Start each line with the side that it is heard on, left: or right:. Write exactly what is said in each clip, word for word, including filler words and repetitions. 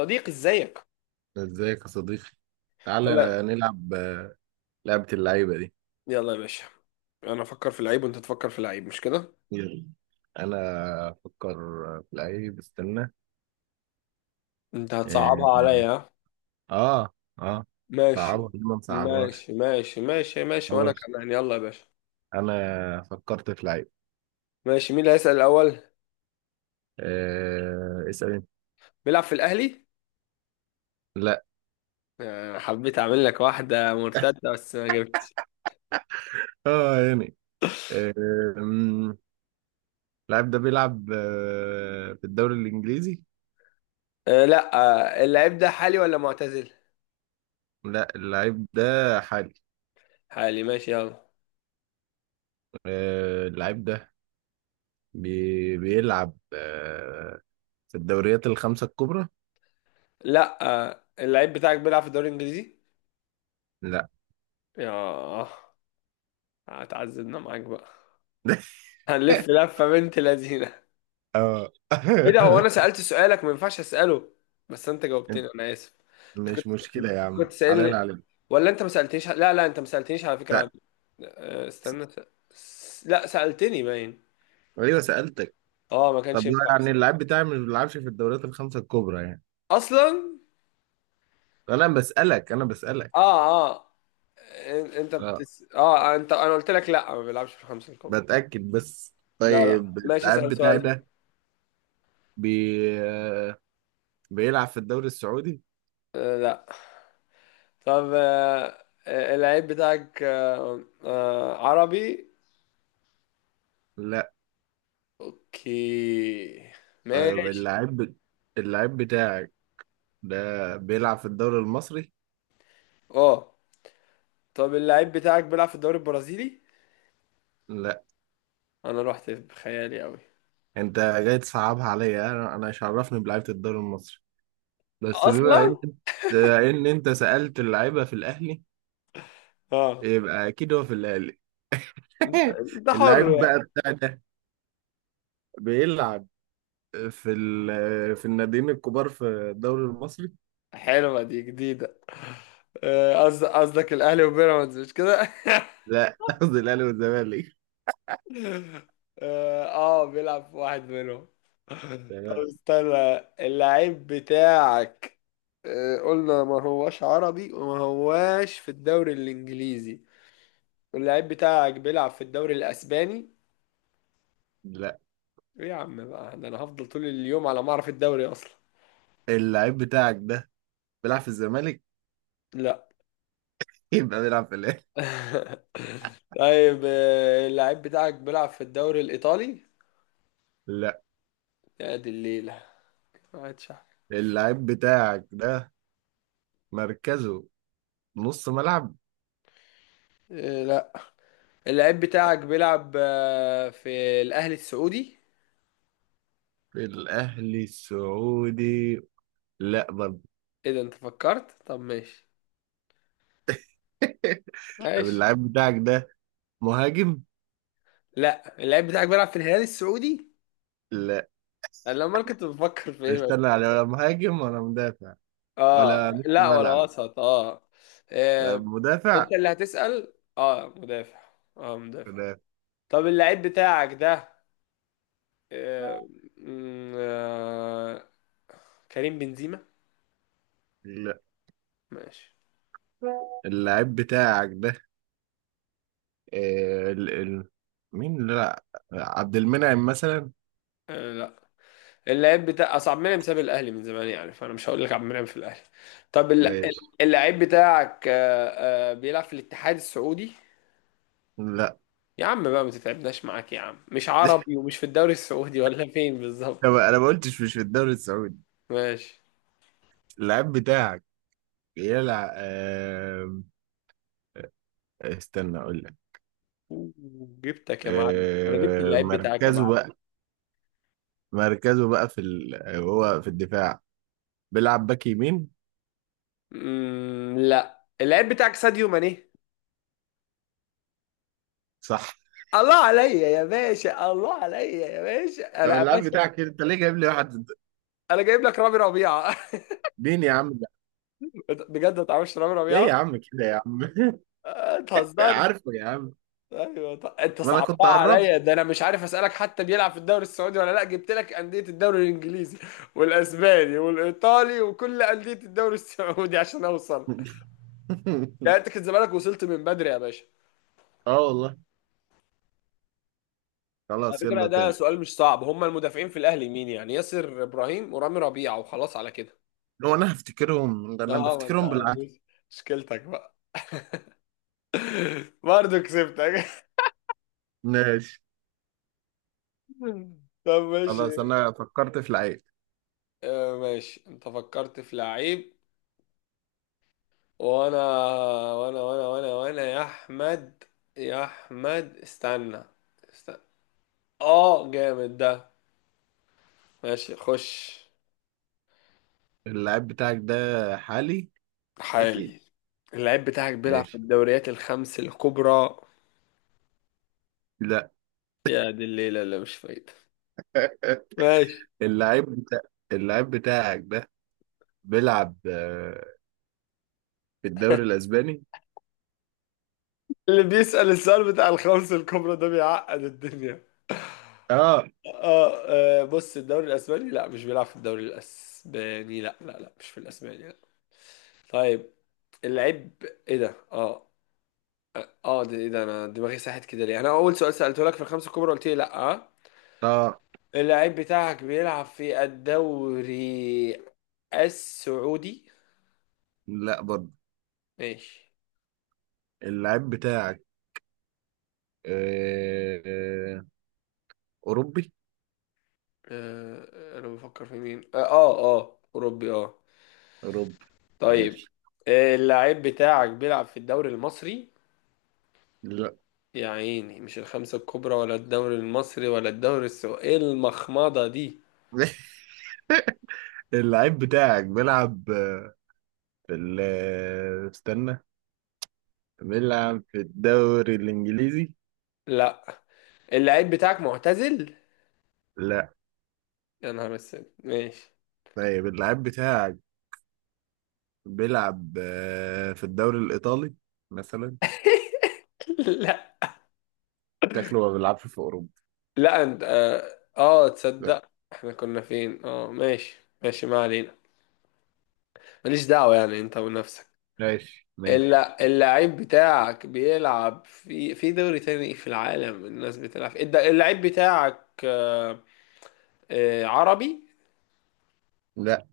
left: صديقي، ازيك؟
right: ازيك يا صديقي، تعالى
left: يلا،
right: نلعب آه، لعبة اللعيبة دي.
left: يلا يا باشا. انا افكر في العيب وانت تفكر في العيب، مش كده؟
right: يلا. انا افكر في لعيب، استنى.
left: انت
right: اه.
left: هتصعبها عليا، ها؟
right: اه. آه. صعبة
left: ماشي
right: ليه؟ ما نصعبهاش.
left: ماشي ماشي ماشي ماشي، وانا
right: خلاص،
left: كمان، يلا يا باشا.
right: انا فكرت في لعيب.
left: ماشي، مين اللي هيسأل الاول؟
right: آه. اسأل انت.
left: بيلعب في الاهلي؟
right: لا.
left: آه، حبيت اعمل لك واحدة مرتدة بس ما جبتش.
right: اه يعني آه. أمم، اللعيب ده بيلعب آه. في الدوري الانجليزي.
left: أه، لا. آه، اللعيب ده حالي ولا معتزل؟
right: لا، اللعيب ده حالي.
left: حالي، ماشي، يلا.
right: آه. اللعيب ده بي... بيلعب آه. في الدوريات الخمسة الكبرى.
left: لا. آه، اللعيب بتاعك بيلعب في الدوري الانجليزي؟
right: لا.
left: ياه، هتعذبنا معاك بقى. هنلف لفة بنت لذينة.
right: اه.
left: ايه ده، هو انا سألت سؤالك ما ينفعش اسأله؟ بس انت جاوبتني،
right: انت،
left: انا اسف. انت كنت
right: مش مشكلة يا عم،
left: كنت
right: حلال
left: سألني؟
right: عليك.
left: ولا انت ما سألتنيش؟ لا، لا، انت ما سألتنيش على فكرة. عن آه،
right: س-
left: استنى. س... لا، سألتني باين.
right: ايوه سألتك.
left: اه، ما
right: طب
left: كانش
right: ما
left: ينفع
right: يعني اللعيب بتاعي مش بيلعبش في الدوريات الخمسة الكبرى يعني.
left: اصلا.
right: انا بسألك، انا بسألك.
left: اه، اه، إن- انت
right: اه،
left: بتس... اه انت، انا قلت لك لا، ما بيلعبش في الخمسة الكبرى.
right: بتأكد بس.
left: لا لا،
right: طيب،
left: ماشي،
right: اللعيب
left: اسأل
right: بتاعي
left: سؤال بقى.
right: ده بي... آه، بيلعب في الدوري السعودي؟
left: آه، لا. طب آه آه، اللعيب بتاعك آه آه عربي؟
right: لا.
left: اوكي،
right: طيب،
left: ماشي.
right: اللعيب اللعيب بتاعك ده بيلعب في الدوري المصري؟
left: اه، طب اللعيب بتاعك بيلعب في الدوري البرازيلي؟
right: لا،
left: انا رحت بخيالي قوي
right: انت جاي تصعبها عليا. انا انا مش عرفني بلعيبة الدوري المصري، بس بما ان
left: اصلا.
right: بما ان انت سألت اللعيبة في الاهلي،
left: اه،
right: يبقى اكيد هو في الاهلي.
left: ده ده حر
right: اللعيب بقى
left: يعني.
right: بتاع ده بيلعب في ال- في الناديين الكبار في الدوري المصري.
left: حلوه دي جديده. آه، قصد- قصدك الاهلي وبيراميدز، مش كده؟
right: لا، قصدي الاهلي والزمالك.
left: اه. آه، بيلعب في واحد منهم. طب
right: تمام.
left: استنى، اللعيب بتاعك آه، قلنا ما هواش عربي وما هواش في الدوري الانجليزي. اللعيب بتاعك بيلعب في الدوري الاسباني؟
right: لا،
left: ايه يا عم بقى، ده انا هفضل طول اليوم على ما اعرف الدوري اصلا.
right: اللعيب بتاعك ده بيلعب في الزمالك؟
left: لا.
right: يبقى بيلعب في الاهلي.
left: طيب، آه، اللعيب بتاعك بيلعب في الدوري الايطالي؟
right: لا.
left: يا دي الليله، قاعد شعر.
right: اللعيب بتاعك ده مركزه نص ملعب.
left: آه، لا. اللعيب بتاعك بيلعب آه، في الاهلي السعودي؟
right: في الاهلي السعودي؟ لا برضه.
left: ايه ده، انت فكرت، طب ماشي.
right: طب
left: ماشي.
right: اللعيب بتاعك ده مهاجم؟
left: لا. اللعيب بتاعك بيلعب في الهلال السعودي؟
right: لا.
left: انا امال كنت بفكر في ايه بس.
right: استنى يعني، ولا مهاجم ولا مدافع؟ ولا
left: اه،
right: نص
left: لا ولا
right: ملعب؟
left: وسط، اه.
right: ولا
left: آه، انت
right: مدافع؟
left: اللي هتسأل. اه، مدافع. اه، مدافع.
right: ولا؟
left: طب اللعيب بتاعك ده آه، م- آه، كريم بنزيما؟
right: لا.
left: ماشي.
right: اللاعب بتاعك ده آه، ال... ال... مين؟ لا، عبد المنعم مثلا؟
left: آه، لا. اللعيب بتاع، اصل عبد المنعم ساب الاهلي من زمان يعني، فانا مش هقول لك عبد المنعم في الاهلي. طب الل-
right: ماشي.
left: اللعيب بتاعك آه، آه، بيلعب في الاتحاد السعودي؟
right: لا.
left: يا عم بقى ما تتعبناش معاك يا عم، مش عربي ومش في الدوري السعودي ولا فين
right: طب
left: بالظبط؟
right: انا ما قلتش مش في الدوري السعودي.
left: ماشي.
right: اللاعب بتاعك بيلعب آه... استنى اقول لك.
left: أوه، جبتك يا معلم، انا جبت
right: آه...
left: اللعيب بتاعك يا
right: مركزه
left: معلم.
right: بقى، مركزه بقى في ال... هو في الدفاع، بيلعب باك يمين.
left: مم، لا، اللعيب بتاعك ساديو ماني؟
right: صح.
left: الله عليا يا باشا، الله عليا يا باشا،
right: طب
left: انا يا
right: اللاعب
left: باشا.
right: بتاعك انت ليه جايب لي واحد؟
left: انا جايب لك رامي ربيعه.
right: مين يا عم؟
left: بجد ما تعرفش رامي
right: ليه
left: ربيعه؟
right: يا عم كده يا عم؟
left: آه، اتهزرت.
right: عارفه يا عم.
left: ايوه، ط- انت
right: ما انا كنت
left: صعبتها
right: قربت.
left: عليا، ده انا مش عارف اسالك حتى بيلعب في الدوري السعودي ولا لا، جبت لك انديه الدوري الانجليزي والاسباني والايطالي وكل انديه الدوري السعودي عشان اوصل. لا، انت كنت زمانك وصلت من بدري يا باشا.
right: اه والله.
left: على
right: خلاص،
left: فكره،
right: يلا
left: ده
right: تاني.
left: سؤال مش صعب، هم المدافعين في الاهلي مين يعني؟ ياسر ابراهيم ورامي ربيعه، وخلاص على كده.
right: هو انا هفتكرهم انا
left: اه، ما انت
right: بفتكرهم بالعافيه.
left: مشكلتك بقى. برضه كسبتك.
right: ماشي.
left: طب ماشي.
right: خلاص، انا فكرت في لعيب.
left: آه ماشي، انت فكرت في لعيب، وانا وانا وانا وانا وانا يا احمد، يا احمد، استنى استنى. اه، جامد ده. ماشي، خش.
right: اللعيب بتاعك ده حالي اكيد؟
left: حالي. اللعيب بتاعك بيلعب في
right: ماشي.
left: الدوريات الخمس الكبرى؟
right: لا.
left: يا دي الليلة اللي مش فايدة. ماشي.
right: اللعيب بتاع اللعيب بتاعك ده بيلعب آه، في الدوري الاسباني؟
left: اللي بيسأل السؤال بتاع الخمس الكبرى ده بيعقد الدنيا.
right: اه
left: اه. آه، بص الدوري الاسباني لا، مش بيلعب في الدوري الاسباني، لا لا لا، مش في الاسباني، لا. طيب اللعيب، ايه ده؟ اه اه، ده ايه ده، انا دماغي ساحت كده ليه؟ انا اول سؤال سالته لك في الخمسه الكبرى قلت لي لا، آه.
right: اه.
left: اللعيب بتاعك بيلعب في الدوري السعودي؟
right: لا برضه.
left: ماشي.
right: اللعيب بتاعك آه، آه، اوروبي؟
left: آه آه، انا بفكر في مين، اه اه آه، اوروبي، اه.
right: اوروبي. ماشي.
left: طيب، آه، اللعيب بتاعك بيلعب في الدوري المصري؟
right: لا.
left: يا عيني، مش الخمسة الكبرى ولا الدوري المصري ولا الدوري السعودي، ايه المخمضة دي؟
right: اللعيب بتاعك بيلعب آه، في ال آه، استنى، بيلعب في الدوري الإنجليزي؟
left: لا. اللعيب بتاعك معتزل؟
right: لا.
left: يا نهار اسود، ماشي.
right: طيب، اللعيب بتاعك بيلعب آه، في الدوري الإيطالي مثلا؟
left: لا،
right: شكله ما بيلعبش في أوروبا.
left: لا. انت اه آه،
right: لا.
left: تصدق احنا كنا فين، اه ماشي. ماشي، ما علينا. ماليش دعوة يعني، انت ونفسك.
right: ماشي ماشي.
left: الا، اللعيب بتاعك بيلعب في في دوري تاني في العالم، الناس بتلعب في الد- اللعيب بتاعك آه، آه، عربي؟
right: لا.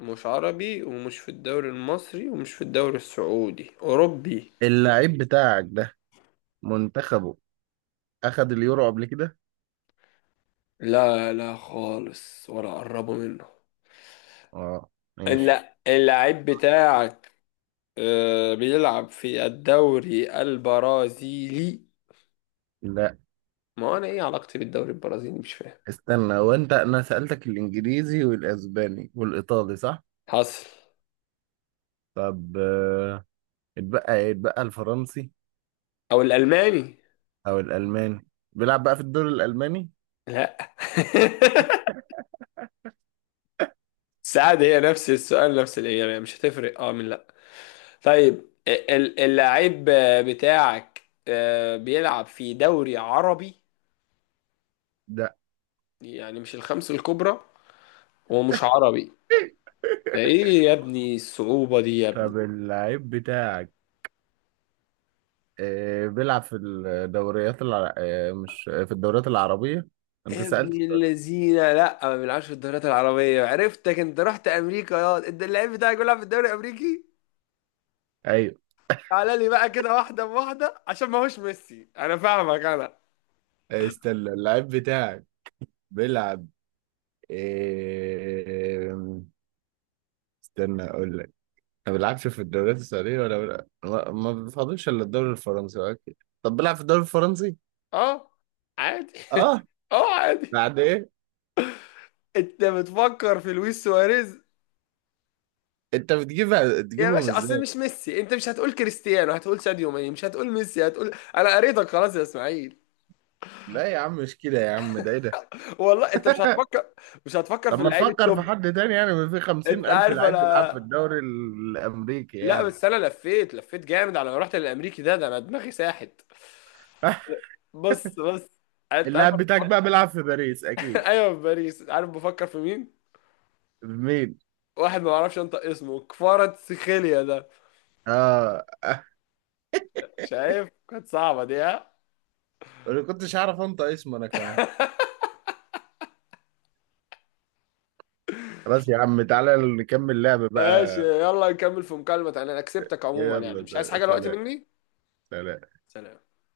left: مش عربي ومش في الدوري المصري ومش في الدوري السعودي، أوروبي؟
right: اللعيب بتاعك ده منتخبه أخد اليورو قبل كده؟
left: لا، لا خالص، ولا قربوا منه.
right: اه. ماشي.
left: لا. اللاعب بتاعك آه، بيلعب في الدوري البرازيلي؟
right: لا،
left: ما هو انا ايه علاقتي بالدوري البرازيلي، مش فاهم.
right: استنى، هو انت انا سألتك الانجليزي والاسباني والايطالي صح؟
left: حصل.
right: طب آه، اتبقى ايه، اتبقى الفرنسي
left: او الالماني؟
right: او الالماني. بيلعب بقى في الدوري الالماني
left: لا. سعد، هي نفس السؤال نفس الاجابه، مش هتفرق اه من لا. طيب، ال- اللاعب بتاعك آه، بيلعب في دوري عربي؟
right: ده؟
left: يعني مش الخمس الكبرى ومش عربي، ده ايه يا ابني، الصعوبة دي يا ابني.
right: طب اللعيب بتاعك آه، بيلعب في الدوريات الع... آه، مش في الدوريات العربية. انت
left: يا
right: سألت
left: ابني
right: السؤال.
left: الذين لا ما بيلعبش في الدوريات العربية، عرفتك، انت رحت امريكا، يا انت اللعيب بتاعك بيلعب في الدوري الامريكي؟
right: ايوه.
left: تعالى لي بقى كده واحدة بواحدة، عشان ما هوش ميسي، انا فاهمك انا.
right: آه، استنى. اللعيب بتاعك بيلعب آه، استنى اقول لك. ما بيلعبش في الدوريات السعودية، ولا بيلعب- ما ما بيفضلش الا الدوري الفرنسي. اوكي، طب بيلعب في الدوري الفرنسي؟
left: اه، عادي.
right: اه.
left: اه، عادي.
right: بعد ايه؟
left: انت بتفكر في لويس سواريز؟
right: انت بتجيبها
left: يا
right: تجيبهم
left: باشا، اصل
right: ازاي؟
left: مش ميسي، انت مش هتقول كريستيانو، هتقول ساديو ماني، مش هتقول ميسي، هتقول، انا قريتك خلاص يا اسماعيل.
right: لا يا عم مش كده يا عم. ده ايه ده؟
left: والله انت مش هتفكر مش هتفكر
right: طب
left: في
right: ما
left: اللعيب
right: نفكر في
left: التوب.
right: حد تاني يعني. ما في خمسين
left: انت
right: ألف
left: عارف
right: لعيب بيلعب
left: انا.
right: في الدوري الأمريكي
left: لا،
right: يعني.
left: بس انا لفيت لفيت جامد على ما رحت للامريكي ده ده انا دماغي ساحت. بص بص، انت عارف
right: اللاعب
left: انا
right: بتاعك
left: بفكر.
right: بقى بيلعب في باريس أكيد.
left: ايوه، في باريس. عارف بفكر في مين؟
right: مين؟
left: واحد ما بعرفش انطق اسمه، كفارة سيخيليا ده.
right: آه.
left: شايف كانت صعبة دي، ها؟
right: أنا كنتش أعرف أنت اسمه أنا كمان. خلاص يا عم، تعالى نكمل لعب
left: ماشي،
right: بقى.
left: يلا نكمل في مكالمة تانية، انا كسبتك عموما يعني، مش عايز
right: يلا،
left: حاجة دلوقتي
right: سلام.
left: مني.
right: سلام.
left: سلام.